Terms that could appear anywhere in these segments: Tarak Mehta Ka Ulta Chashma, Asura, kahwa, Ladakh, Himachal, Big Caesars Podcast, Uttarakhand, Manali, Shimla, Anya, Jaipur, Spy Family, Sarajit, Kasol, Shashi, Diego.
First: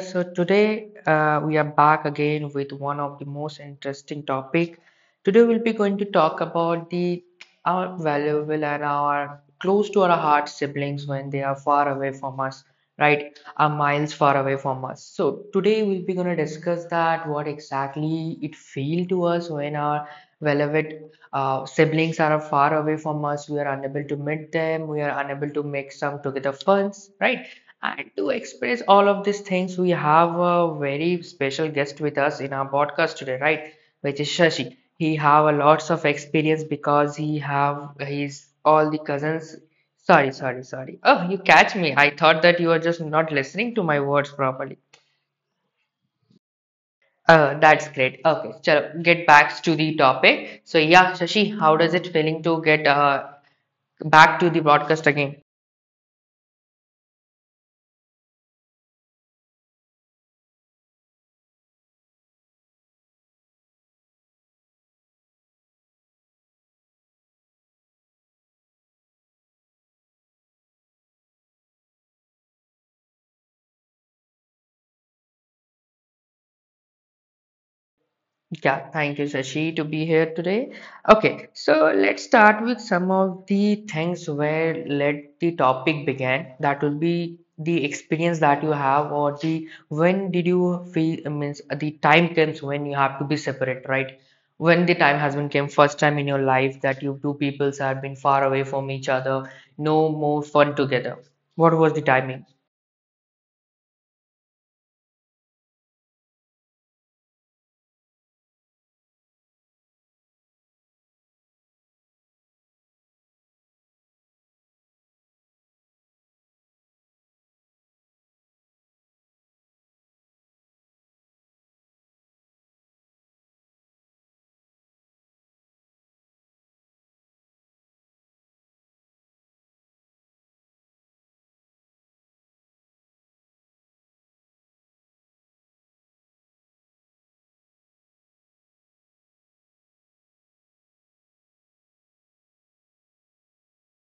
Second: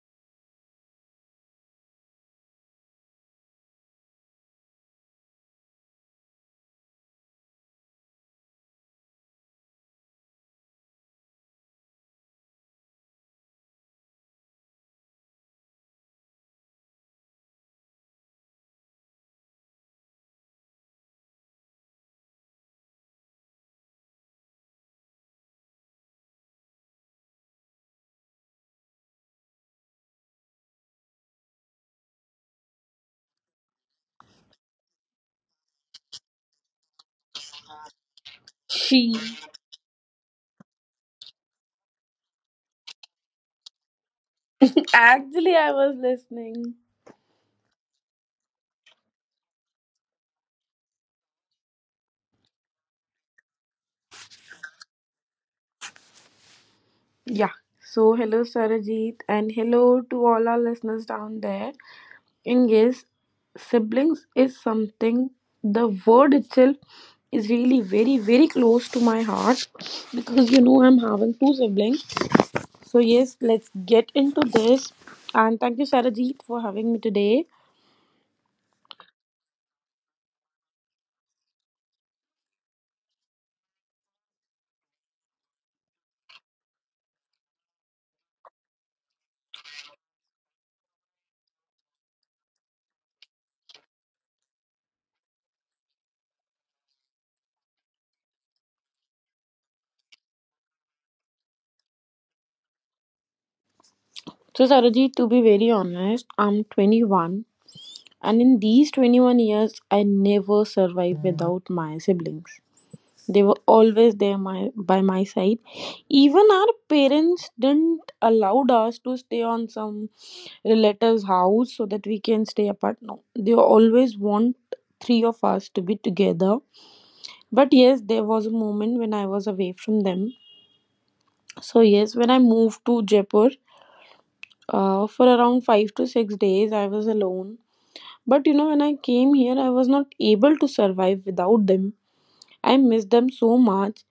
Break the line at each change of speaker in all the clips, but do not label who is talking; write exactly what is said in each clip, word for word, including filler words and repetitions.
So today uh, we are back again with one of the most interesting topic. Today we'll be going to talk about the our valuable and our close to our heart siblings when they are far away from us, right? Are miles far away from us. So today we'll be going to discuss that what exactly it feel to us when our beloved uh, siblings are far away from us, we are unable to meet them, we are unable to make some together funs, right? And to express all of these things, we have a very special guest with us in our podcast today, right? Which is Shashi. He have a lots of experience because he have his all the
She.
cousins. Sorry, sorry, sorry. Oh, you catch me. I thought that you are just not listening to my words properly.
Actually, I was listening.
Uh, that's great. Okay, chalo, get back to the topic. So yeah, Shashi, how does it feeling to get uh, back to the broadcast again.
Yeah. So, hello, Sarajit, and hello to all our listeners down there. And yes, siblings is something, the word itself is really very, very close to my heart because you know I'm having two siblings. So, yes, let's get into this. And thank you, Sarajit, for having me today.
Yeah, thank you, Sashi, to be here today. Okay, so let's start with some of the things where let the topic began. That will be the experience that you have, or the when did you feel I means the time comes when you have to be separate, right? When the time has been came first time in your life that you two peoples have been far away from each other, no more fun together. What was the timing?
So, Sarajit, to be very honest, I'm twenty-one. And in these twenty-one years, I never survived without my siblings. They were always there my, by my side. Even our parents didn't allow us to stay on some relative's house so that we can stay apart. No, they always want three of us to be together. But yes, there was a moment when I was away from them. So, yes, when I moved to Jaipur uh, for around five to six days, I was alone. But you know, when I came here, I was not able to survive without them. I miss them so much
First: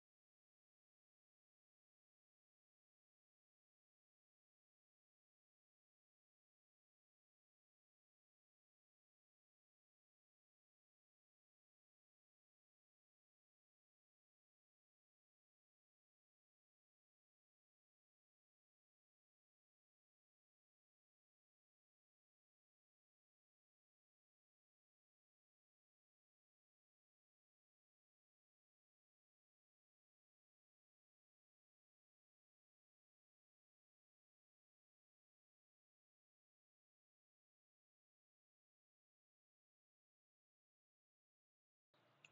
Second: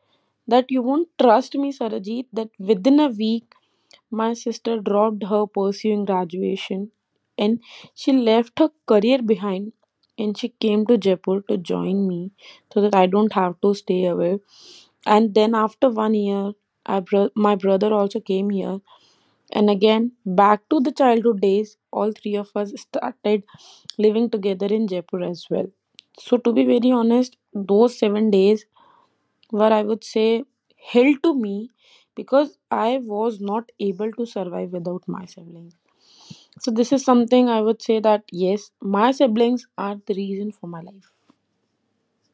that you won't trust me, Sarajit, that within a week, my sister dropped her pursuing graduation and she left her career behind and she came to Jaipur to join me so that I don't have to stay away. And then after one year, I bro- my brother also came here, and again, back to the childhood days, all three of us started living together in Jaipur as well. So, to be very honest, those seven days were, I would say, hell to me because I was not able to survive without my siblings. So, this is something I would say that yes, my siblings are the reason for my life.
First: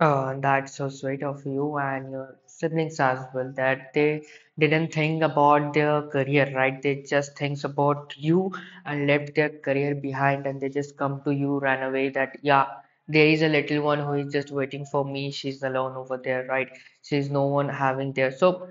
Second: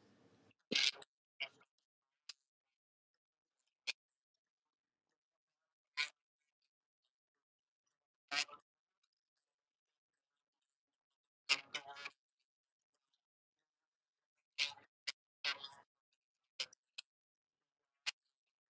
Uh, that's so sweet of you and your siblings as well that they didn't think about their career, right? They just thinks about you and left their career behind and they just come to you, ran away that yeah, there is a little one who is just waiting for me. She's alone over there, right? She's no one having there. So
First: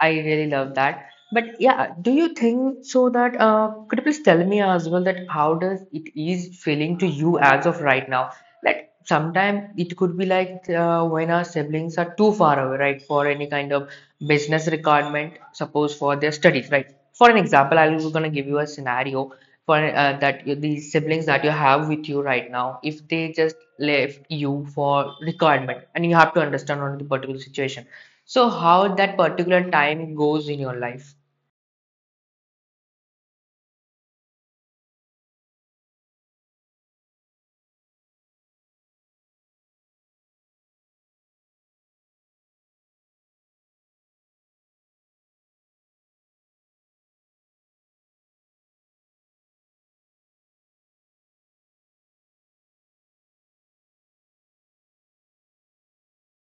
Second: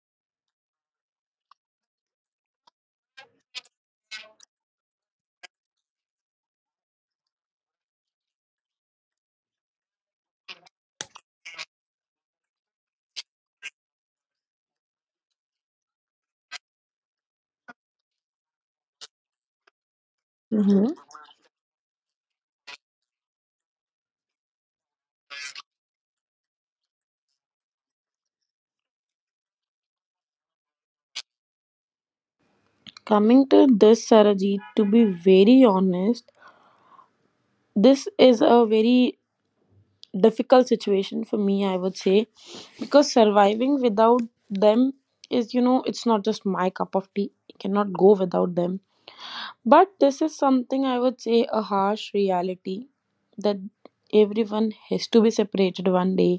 I really love that. But yeah, do you think so that uh, could you please tell me as well that how does it is feeling to you as of right now? Like sometimes it could be like uh, when our siblings are too far away, right, for any kind of business requirement, suppose for their studies, right? For an example, I was going to give you a scenario for uh, that you- the
hmm
siblings that you have with you right now, if they just left you for requirement and you have to understand on the particular situation, so how that particular time goes in your life.
Coming to this, Sarajit, to be very honest, this is a very difficult situation for me, I would say, because surviving without them is, you know it's not just my cup of tea. I cannot go without them, but this is something I would say a harsh reality that everyone has to be separated one day.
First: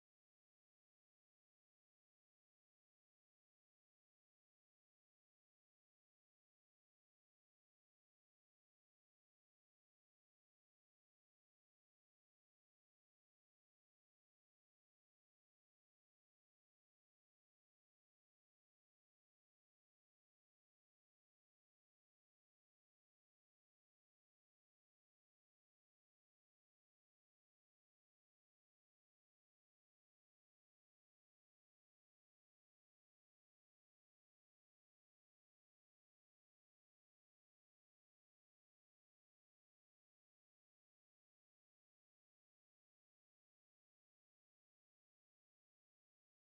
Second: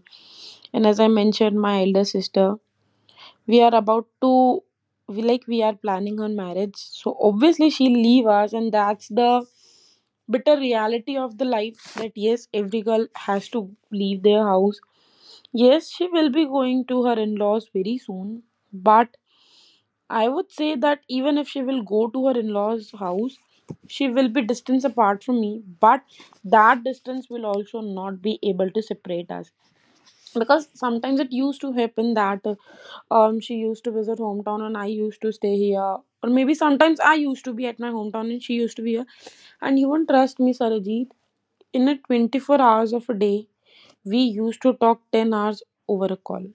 And as I mentioned, my elder sister, we are about to we like we are planning on marriage, so obviously she'll leave us, and that's the bitter reality of the life that yes, every girl has to leave their house. Yes, she will be going to her in laws very soon, but I would say that even if she will go to her in laws' house, she will be distance apart from me, but that distance will also not be able to separate us because sometimes it used to happen that uh, um she used to visit hometown and I used to stay here, or maybe sometimes I used to be at my hometown and she used to be here. And you won't trust me, Sarajit, in a twenty-four hours of a day, we used to talk ten hours over a call.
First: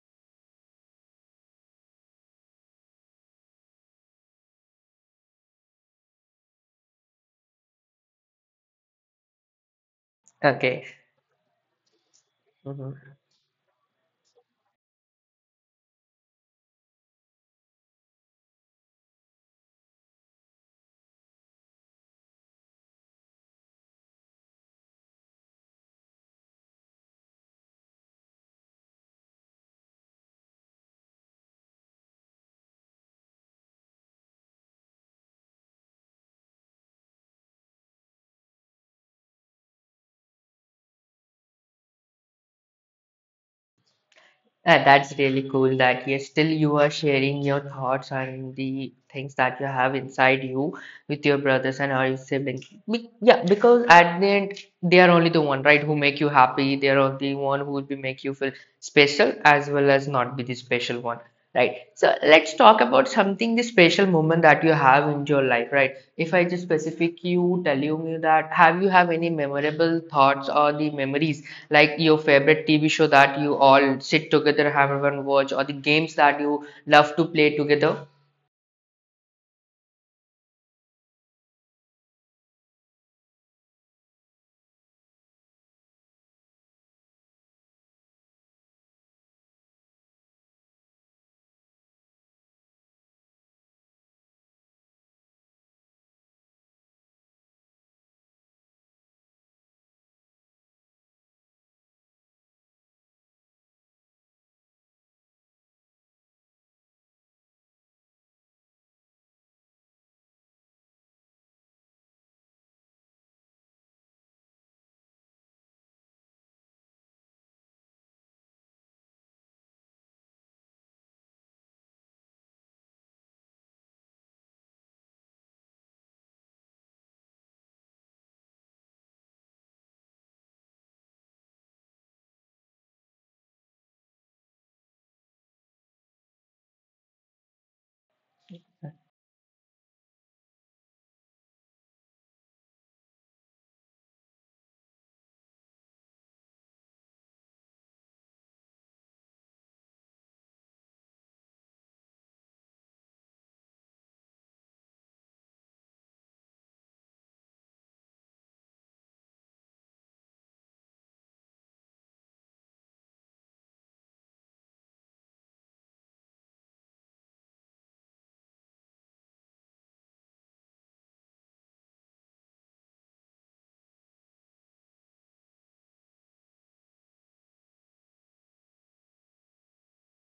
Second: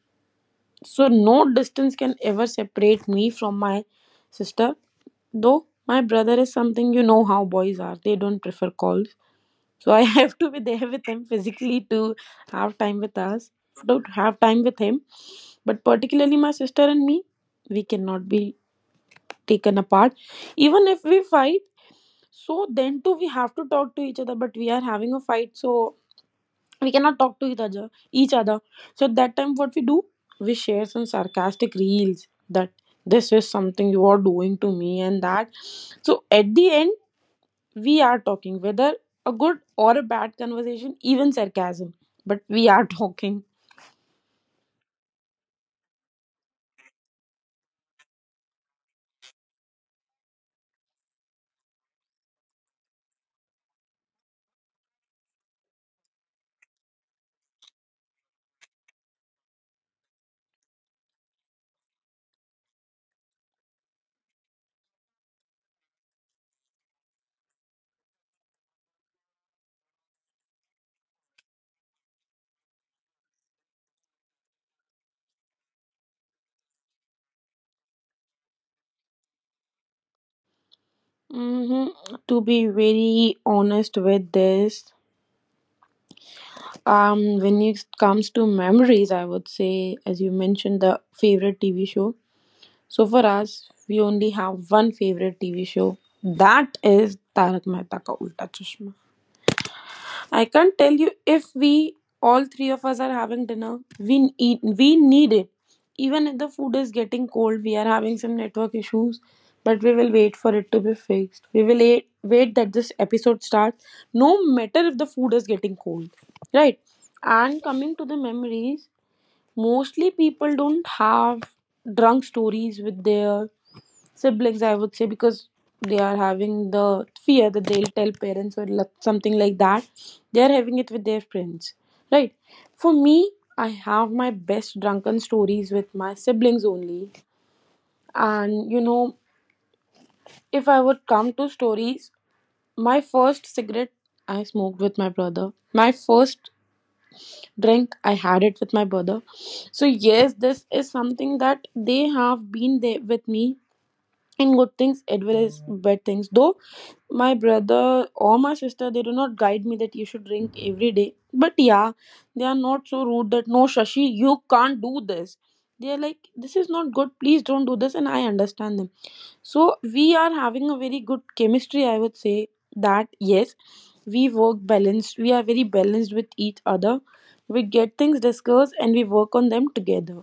So no distance can ever separate me from my sister. Though my brother is something, you know how boys are. They don't prefer calls. So I have to be
Okay,
there with him physically to have time with us. Don't have time with him. But particularly my sister and me, we cannot be taken apart. Even if we fight, so then too we have to talk to each other. But we are having a fight, so we cannot talk to each other each other. So that time, what we do, we share some sarcastic reels that this is something you are doing to me, and that. So at the end, we are talking, whether a good or a bad conversation, even sarcasm, but we are talking.
Uh, that's really cool that yes, still you are sharing your thoughts and the things that you have inside you with your brothers and all your siblings. Be yeah, because at the end they are only the one, right, who make you happy. They are the one who will be make you feel special as well as not be the special one, right? So let's talk about something the special moment that you have in your life, right? If I just specific you, tell you me that have you have any memorable thoughts or the memories? Like your favorite T V show that you all sit together, have one watch, or the games that you love to play together.
hmm to be very honest with this, um when it comes to memories, I would say, as you mentioned, the favorite TV show. So for us, we only have one favorite T V show. That is Tarak Mehta Ka Ulta Chashma. I can't tell you, if we all three of us are having dinner, we eat. We need it. Even if the food is getting cold, we are having some network issues, but we will wait for it to be fixed. We will wait, wait that this episode starts, no matter if the food is getting cold, right? And coming to the memories, mostly people don't have drunk stories with their siblings, I would say, because they are having the fear that they'll tell parents or like- something like that. They're having it with their friends, right? For me, I have my best drunken stories with my siblings only. And you know if I would come to stories, my first cigarette I smoked with my brother, my first drink I had it with my brother. So yes, this is something that they have been there with me in good things as well as bad things. Though my brother or my sister, they do not guide me that you should drink every day, but yeah, they are not so rude that no, Shashi, you can't do this. They are like, this is not good, please don't do this, and I understand them. So we are having a very good chemistry, I would say, that yes, we work balanced, we are very balanced with each other. We get things discussed and we work on them together.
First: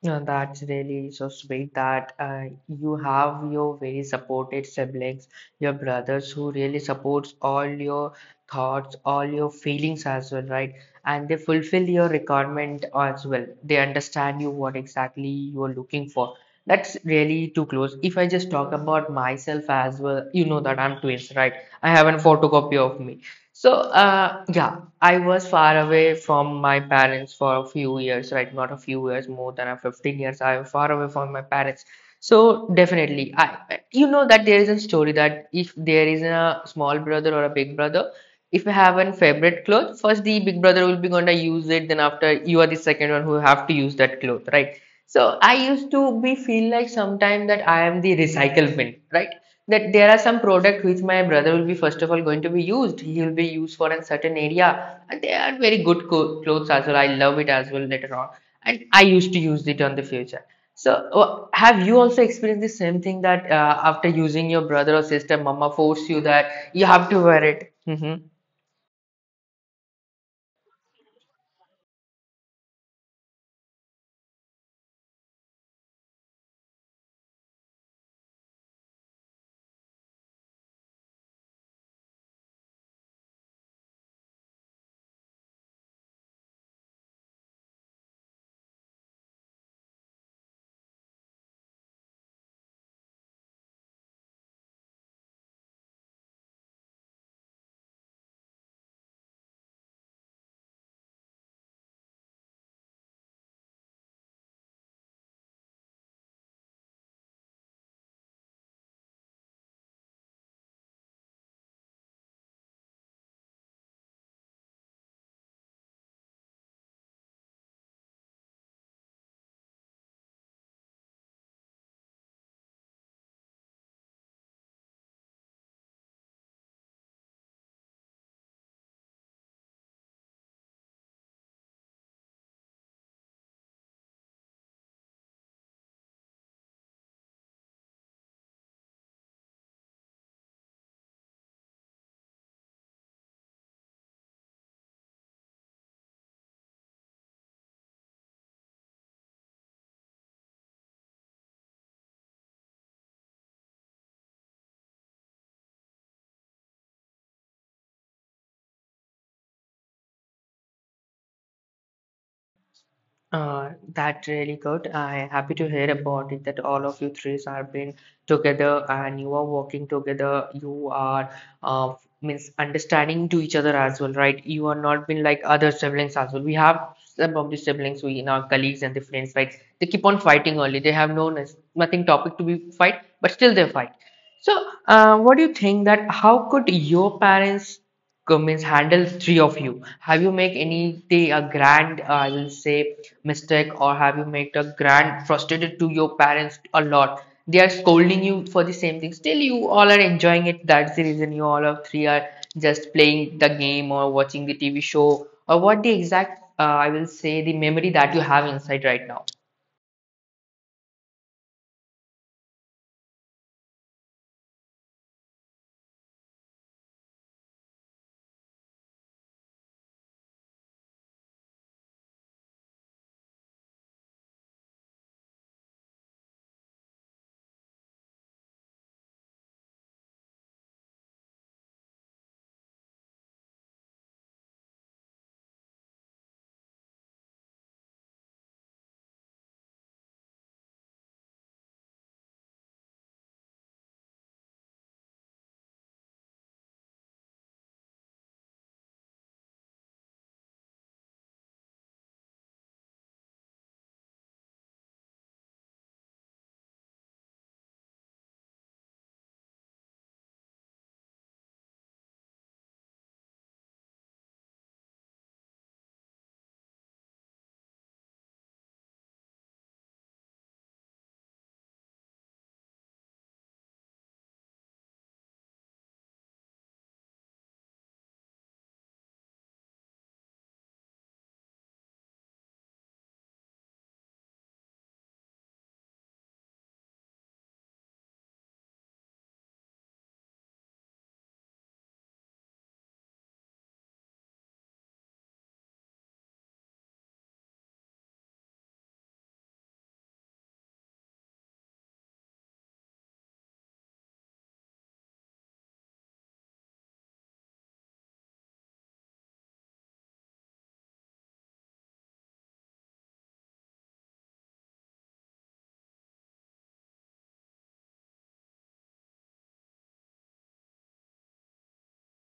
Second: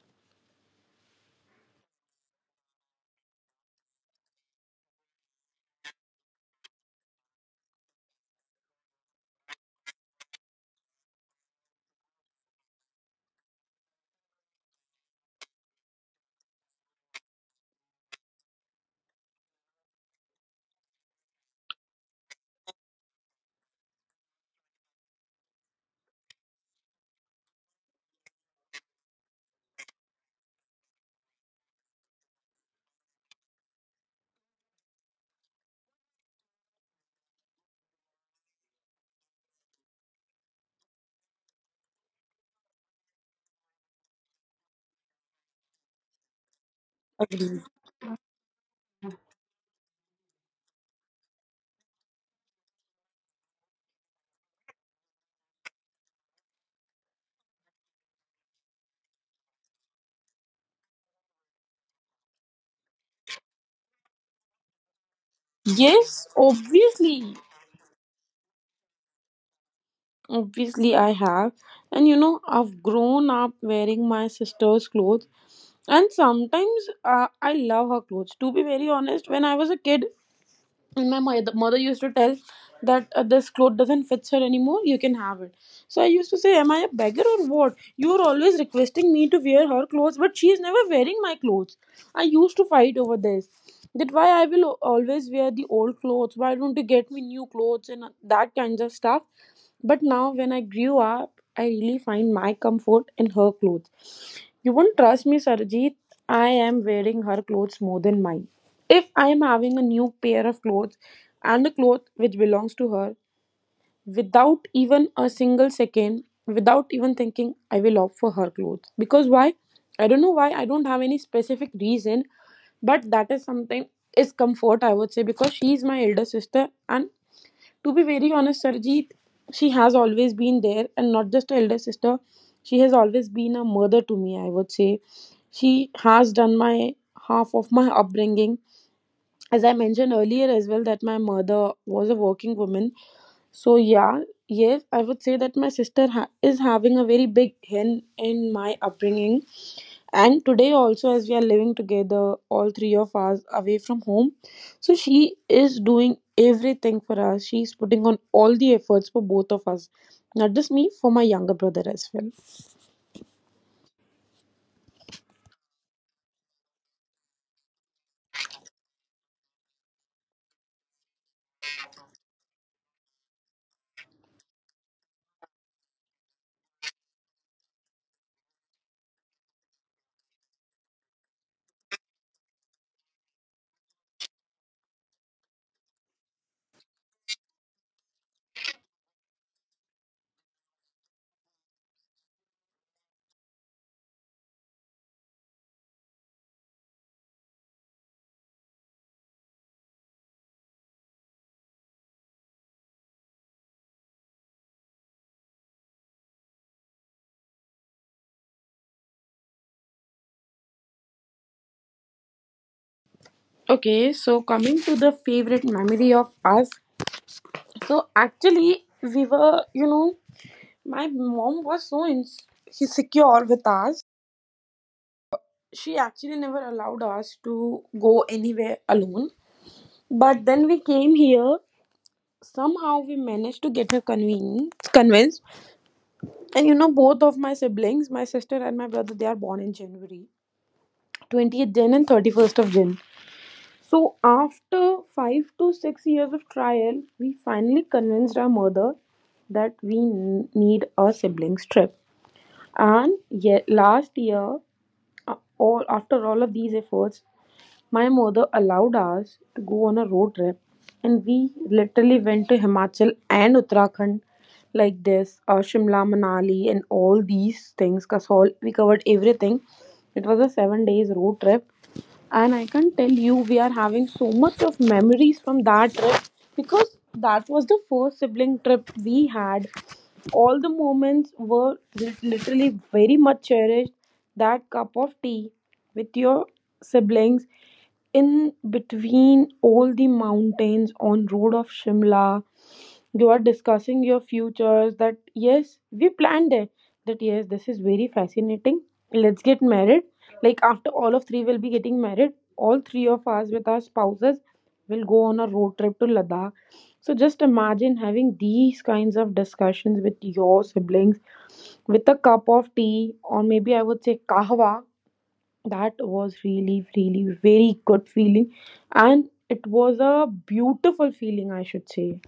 Yeah, that's really so sweet that uh, you have your very supported siblings, your brothers who really supports all your thoughts, all your feelings as well, right? And they fulfill your requirement as well. They understand you what exactly you are looking for. That's really too close. If I just talk about myself as well, you know that I'm twins, right? I have a photocopy of me. So, uh, yeah, I was far away from my parents for a few years, right? Not a few years, more than a fifteen years. I was far away from my parents. So, definitely, I, you know that there is a story that if there is a small brother or a big brother, if you have a favorite cloth, first the big brother will be going to use it, then after you are the second one who have to use that cloth, right? So I used to be feel like sometimes
Agreed.
that I am the recycle bin, right? That there are some product which my brother will be first of all going to be used, he will be used for a certain area and they are very good co- clothes as well, I love it as well later on, and I used to use it on the future. So uh, have you also experienced the same thing that uh, after using your brother or sister mama force you
Yes,
that you have to
obviously
wear it? Mm-hmm.
Obviously, I have. And you know, I've grown up wearing my sister's clothes. And sometimes uh, I love her clothes. To be very honest, when I was a kid, and my mother, mother used to tell that uh, this cloth doesn't fit her anymore, you can have it. So I used to say, am I a beggar or what? You are always requesting me to wear her clothes, but she is never wearing my clothes. I used to fight over this, that why I will always wear the old clothes, why don't you get me new clothes, and uh, that kinds of stuff. But now when I grew up, I really find my comfort in her clothes. You won't trust me, Sarjeet, I am wearing her clothes more than mine. If I am having a new pair of clothes and a cloth which belongs to her, without even a single second, without even thinking, I will opt for her clothes. Because why? I don't know why. I don't have any specific reason, but that is something, is comfort, I would say, because she is my elder sister. And to be very honest, Sarjeet, she has always been there, and not just an elder sister. She has always been a mother to me, I would say. She has done my half of my upbringing, as I mentioned earlier as well, that my mother was a working woman. So yeah, yes, I would say that my sister ha- is having a very big hand in my upbringing. And today also, as we are living together, all three of us away from home, so she is doing everything for us. She's putting on all the efforts for both of us, not just me, for my younger brother as well.
Uh, that's really good. I'm happy to hear about it that all of you three are been together and you are working together. You are uh, means understanding to each other as well, right? You are not been like other siblings as well. We have some of the siblings we in our colleagues and the friends, right? They keep on fighting only. They have no nes- nothing topic to be fight, but still they fight. So, uh, what do you think that how could your parents means handle three of you. Have you make any day a grand, uh, I will say, mistake, or have you made a grand frustrated to your parents a lot? They are scolding you for the same thing. Still, you all are enjoying it. That's the reason you all of three are just playing the game or watching the T V show or what the exact, uh, I will say, the memory that you have inside right now.
Okay, so coming to the favorite memory of us. So actually, we were you know my mom was so insecure with us. She actually never allowed us to go anywhere alone. But then we came here. Somehow we managed to get her convinced. Convinced. And you know, both of my siblings, my sister and my brother, they are born in January, twentieth Jan and thirty-first of Jan. So after five to six years of trial, we finally convinced our mother that we n- need a siblings trip. And yet last year, A- all after all of these efforts, my mother allowed us to go on a road trip, and we literally went to Himachal and Uttarakhand, like this, uh, Shimla, Manali, and all these things. Kasol, we covered everything. It was a seven days road trip, and I can tell you we are having so much of memories from that trip because that was the first sibling trip we had. All the moments were lit- literally very much cherished. That cup of tea with your siblings in between all the mountains on road of Shimla. You are discussing your futures that yes, we planned it. That yes, this is very fascinating. Let's get married. Like, after all of three will be getting married, all three of us with our spouses, we'll go on a road trip to Ladakh. So just imagine having these kinds of discussions with your siblings with a cup of tea, or maybe I would say kahwa. That was really, really very good feeling. And it was a beautiful feeling, I should say.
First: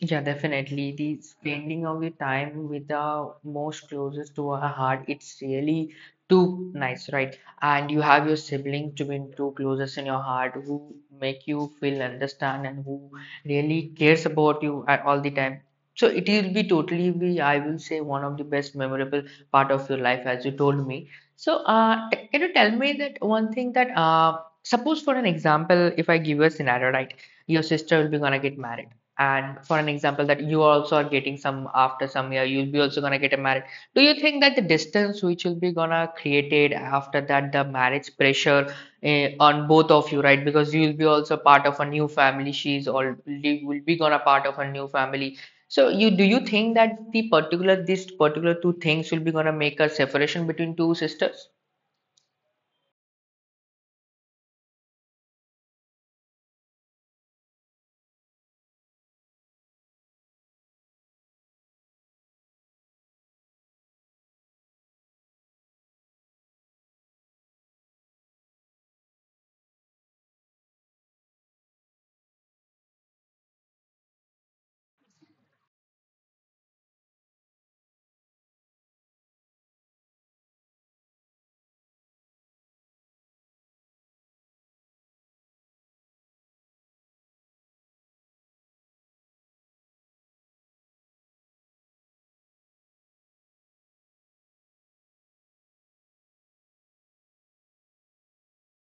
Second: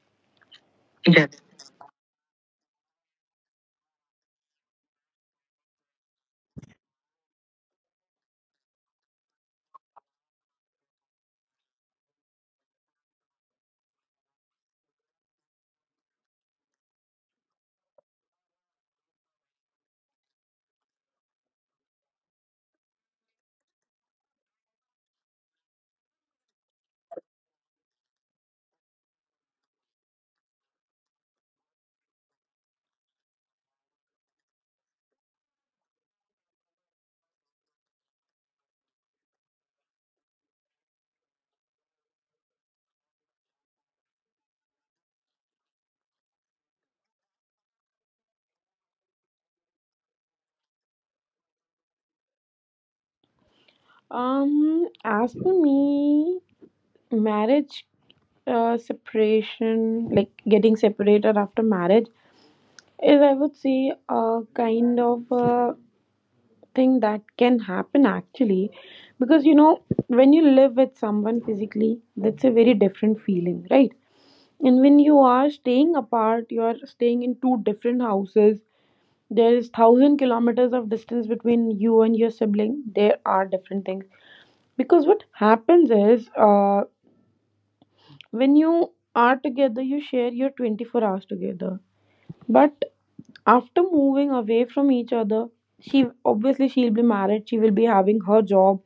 Yeah, definitely. The
Yes.
spending of the time with the most closest to our heart, it's really too nice, right? And you have your sibling to be too closest in your heart who make you feel understand and who really cares about you at all the time. So it will be totally be, I will say, one of the best memorable part of your life, as you told me. So, uh, t- can you tell me that one thing that, uh, suppose for an example, if I give you a scenario, right? Your sister will be gonna get married, and for an example that you also are getting some after some year, you'll be also gonna get a marriage. Do you think that the distance which will be gonna created after that the marriage pressure, eh, on both of you, right, because you'll be also part of a new family, she's already will be gonna part of a new family, so you do you think that the particular this particular two things will be gonna make a separation between two sisters?
Um, as for me, marriage uh, separation, like getting separated after marriage, is I would say a kind of a thing that can happen actually because you know when you live with someone physically, that's a very different feeling, right? And when you are staying apart, you are staying in two different houses, there is thousand kilometers of distance between you and your sibling, there are different things. Because what happens is, uh, when you are together you share your twenty-four hours together. But after moving away from each other, she obviously she'll be married. She will be having her job,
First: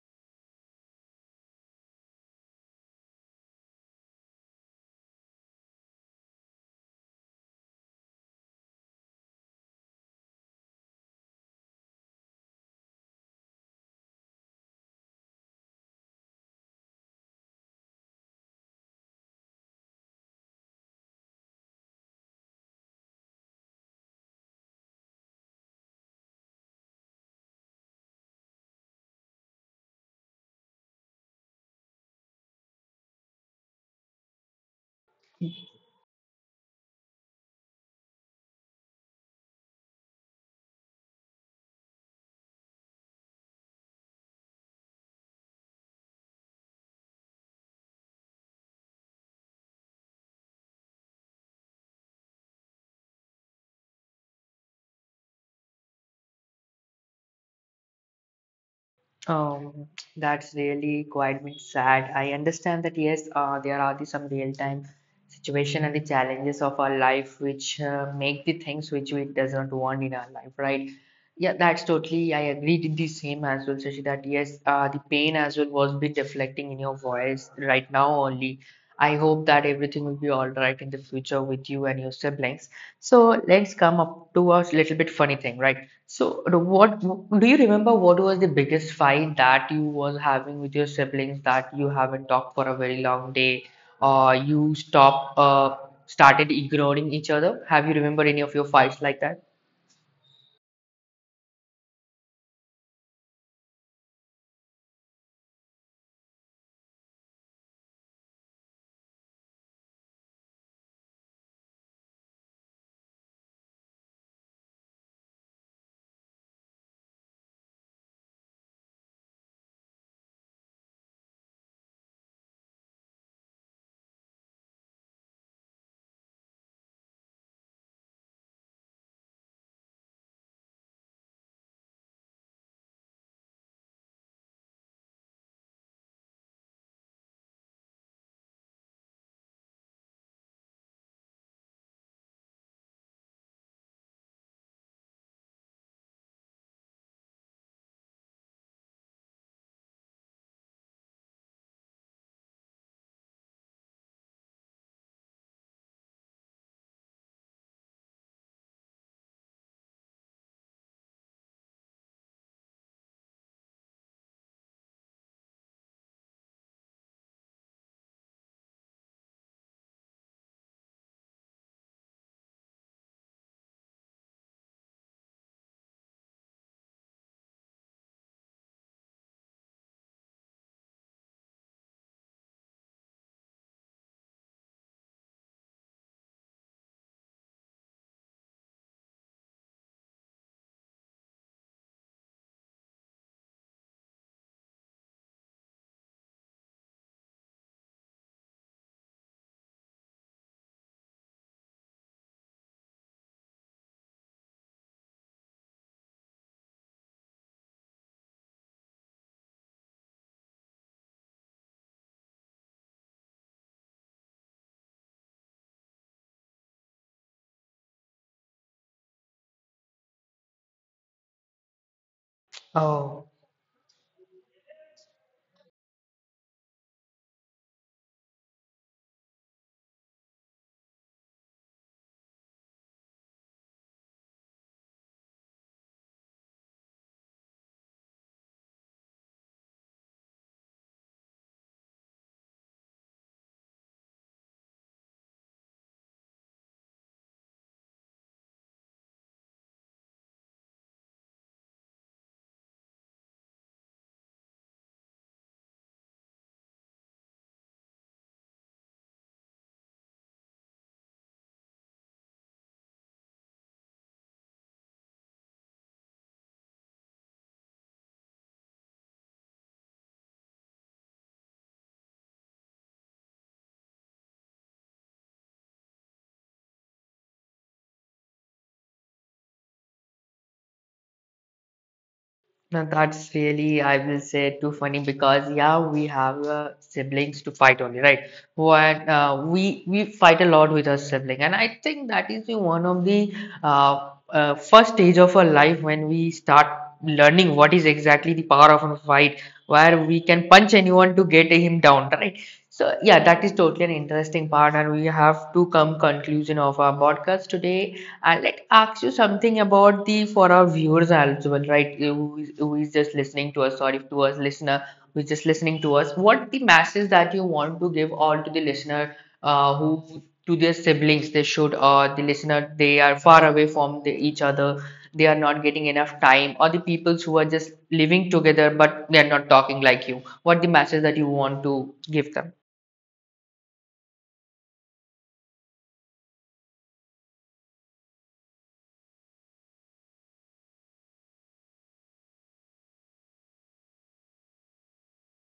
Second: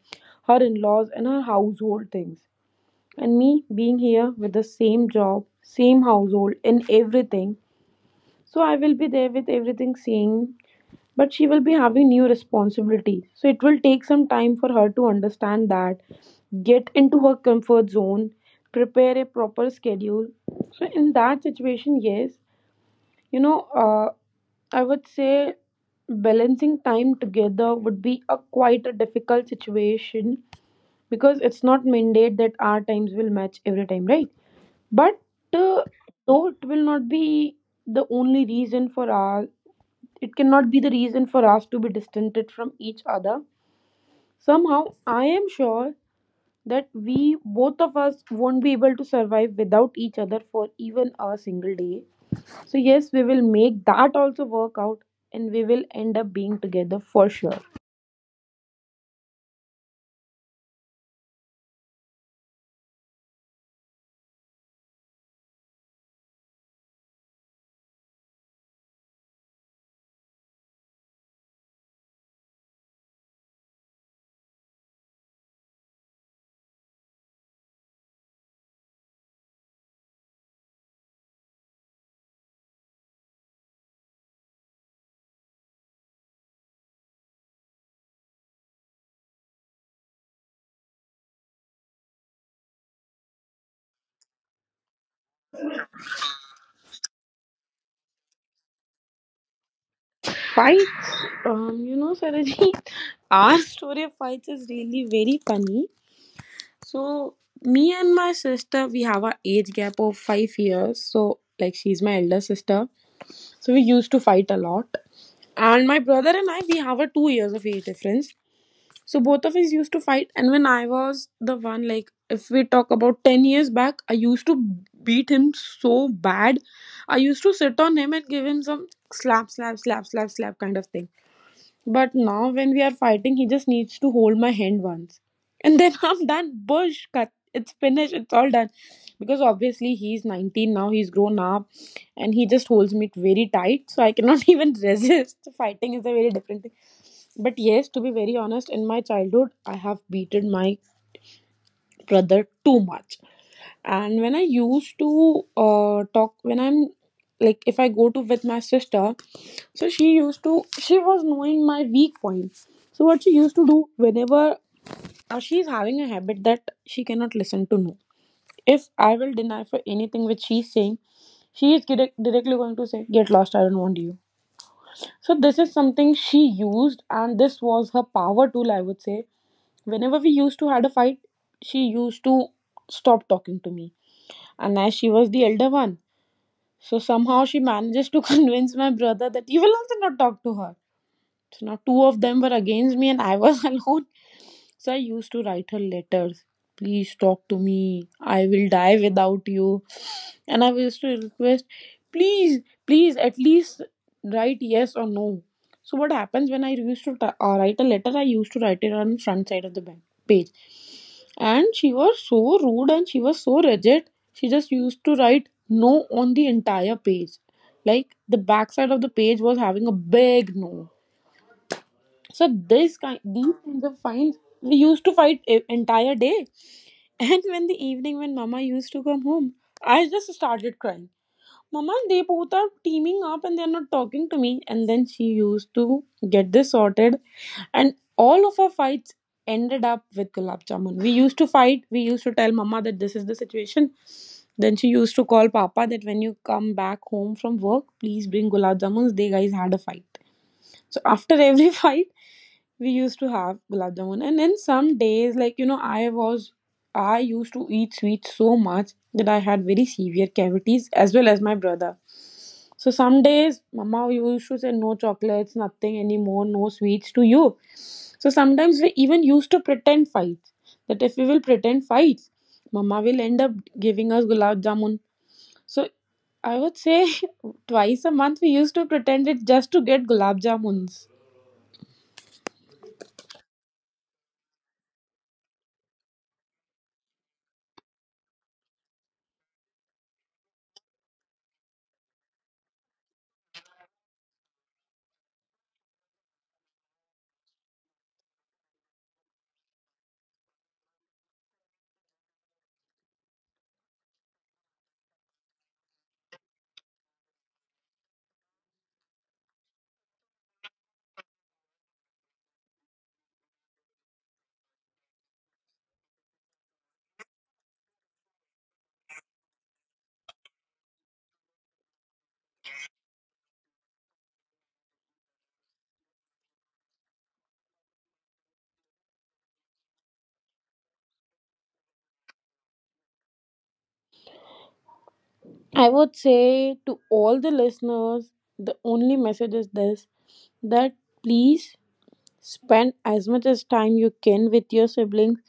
her in-laws, and her household things. And me being here with the same job, same household, and everything. So I will be there with everything same. But she will be having new responsibilities. So it will take some time for her to understand that, get into her comfort zone, prepare a proper schedule. So, in that situation, yes, you know, uh, I would say balancing time together would be a quite a difficult situation because it's not mandate that our times will match every time, right? But uh, though it will not be the only reason for us, it cannot be the reason for us to be distanced from each other. Somehow, I am sure that we, both of us, won't be able to survive without each other for even a single day. So, yes, we will make that also work out and we will end up being together for sure.
Um, that's really quite bit sad. I understand that yes, uh, there are the some real-time situation and the challenges of our life which uh, make the things which we does not want in our life, right? Yeah, that's totally. I agreed with the same as well, Sashi, that yes, uh, the pain as well was bit reflecting in your voice right now only. I hope that everything will be all right in the future with you and your siblings. So let's come up to a little bit funny thing, right? So, the- what do you remember? What was the biggest fight that you was having with your siblings that you haven't talked for a very long day, or you stop uh, started ignoring each other? Have you remember any of your fights like that?
Fights, um, you know, Saraji, our story of fights is really very funny. So, me and my sister, we have a age gap of five years. So, like, she's my elder sister. So, we used to fight a lot. And my brother and I, we have a two years of age difference. So both of us used to fight, and when I was the one, like if we talk about ten years back, I used to beat him so bad. I used to sit on him and give him some slap, slap, slap, slap, slap kind of thing. But now when we are fighting, he just needs to hold my hand once, and then I'm done. Bush cut. It's finished. It's all done. Because obviously he's nineteen now. He's grown up, and he just holds me very tight. So I cannot even resist. Fighting is a very different thing, but yes, to be very honest, in my childhood, I have beaten my brother too much. And when I used to uh, talk, when I'm like, if I go to with my sister, so she used to, she was knowing my weak points. So what she used to do whenever, uh, she's having a habit that she cannot listen to no. If I will deny for anything which she's saying, she is direct, directly going to say, "Get lost, I don't want you." So this is something she used, and this was her power tool, I would say. Whenever we used to had a fight, she used to stop talking to me, and as she was the elder one, so somehow she manages to convince my brother that you will also not talk to her. So now two of them were against me and I was alone. So I used to write her letters, please talk to me, I will die without you. And I used to request, please, please, at least write yes or no. So what happens, when I used to t- uh, write a letter, I used to write it on front side of the ba- page. And she was so rude and she was so rigid. She just used to write no on the entire page. Like the backside of the page was having a big no. So this kind
Oh.
these kinds of fines, we used to fight e- entire day. And when the evening, when mama used to come home, I just started crying. Mama, they both are teaming up and they're not talking to me. And then she used to get this sorted. And all of our fights ended up with gulab jamun. We used to fight. We used to tell Mama that this is the situation. Then she used to call Papa that when you come back home from work, please bring gulab jamuns. They guys had a fight. So after every fight, we used to have gulab jamun. And then some days, like you know, i was i used to eat sweets so much that I had very severe cavities, as well as my brother. So some days mama used to say no chocolates, nothing anymore, no sweets to you. So sometimes we even used to pretend fights, that if we will pretend fights, mama will end up giving us gulab jamun. So I would say, twice a month we used to pretend it just to get gulab jamuns.
Now that's really, I will say, too funny because yeah, we have uh, siblings to fight only, right? When uh, we we fight a lot with our sibling, and I think that is the one of the uh, uh, first stage of our life when we start learning what is exactly the power of a fight, where we can punch anyone to get him down, right? So yeah, that is totally an interesting part, and we have to come conclusion of our podcast today. I'd like ask you something about the for our viewers as well, right? Who is, who is just listening to us, sorry, to us listener who is just listening to us. What the message that you want to give all to the listener uh, who to their siblings they should or the listener they are far away from the, each other, they are not getting enough time, or the peoples who are just living together but they are not talking like you. What the message that you want to give them?
I would say to all the listeners, the only message is this, that please spend as much as time you can with your siblings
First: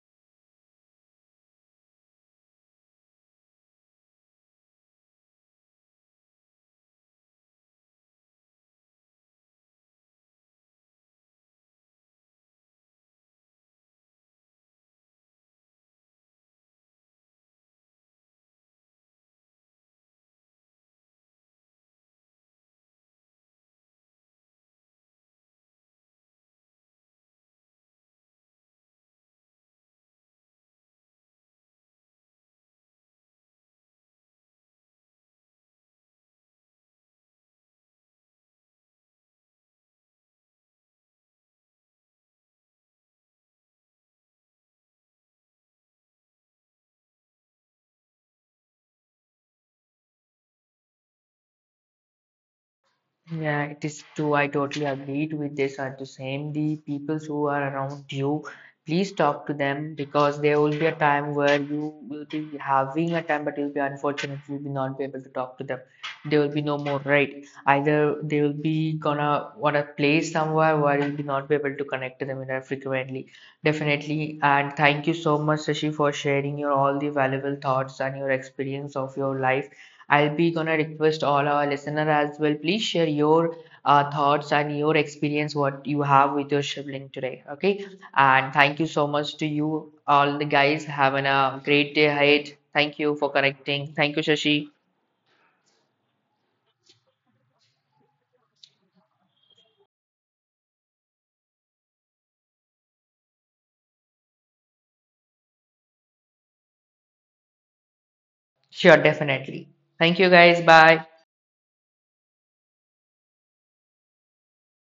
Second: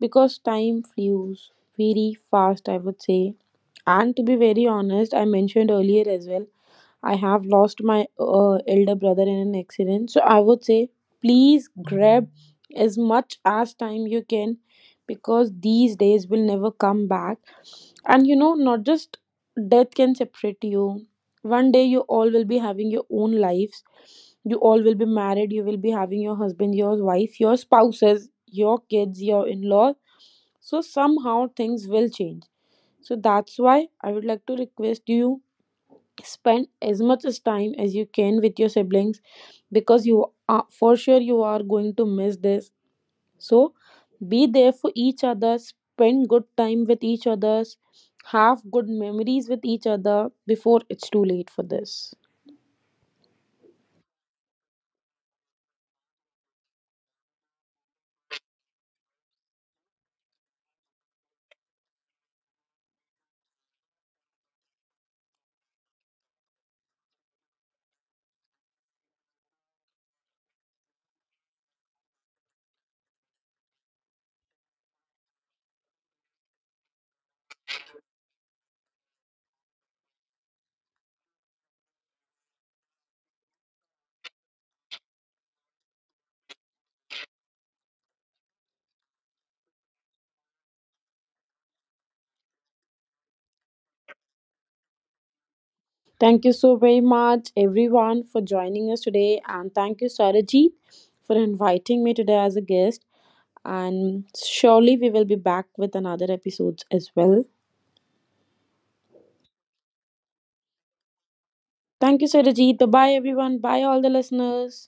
because time flews very fast, I would say. And to be very honest, I mentioned earlier as well, I have lost my uh, elder brother in an accident. So I would say, please grab as much as time you can because these days will never come back. And you know, not just death can separate you. One day you all will be having your own lives. You all will be married. You will be having your husband, your wife, your spouses, your kids, your in laws. So somehow things will change. So that's why I would like to request you, spend as much as time as you can with your siblings because you are, for sure you are going to miss this. So be there for each other, spend good time with each other, have good memories with each other before it's too late for this.
Yeah, it is true. I totally agreed with this. Are the same the peoples who are around you. Please talk to them because there will be a time where you will be having a time, but you'll be unfortunately will be not be able to talk to them. There will be no more right. Either they will be gonna wanna play somewhere where you'll be not be able to connect to them in a frequently. Definitely. And thank you so much, Sashi, for sharing your all the valuable thoughts and your experience of your life. I'll be gonna request all our listener as well. Please share your uh, thoughts and your experience what you have with your sibling today. Okay, and thank you so much to you all the guys. Having a great day ahead. Thank you for connecting. Thank you, Shashi.
Thank you so very much, everyone, for joining us today, and thank you, Sarajit, for inviting me today as a guest, and surely we will be back with another episodes as well.
Sure, definitely. Thank you, guys. Bye.
Thank you, Sarajit. Bye everyone, bye all the listeners.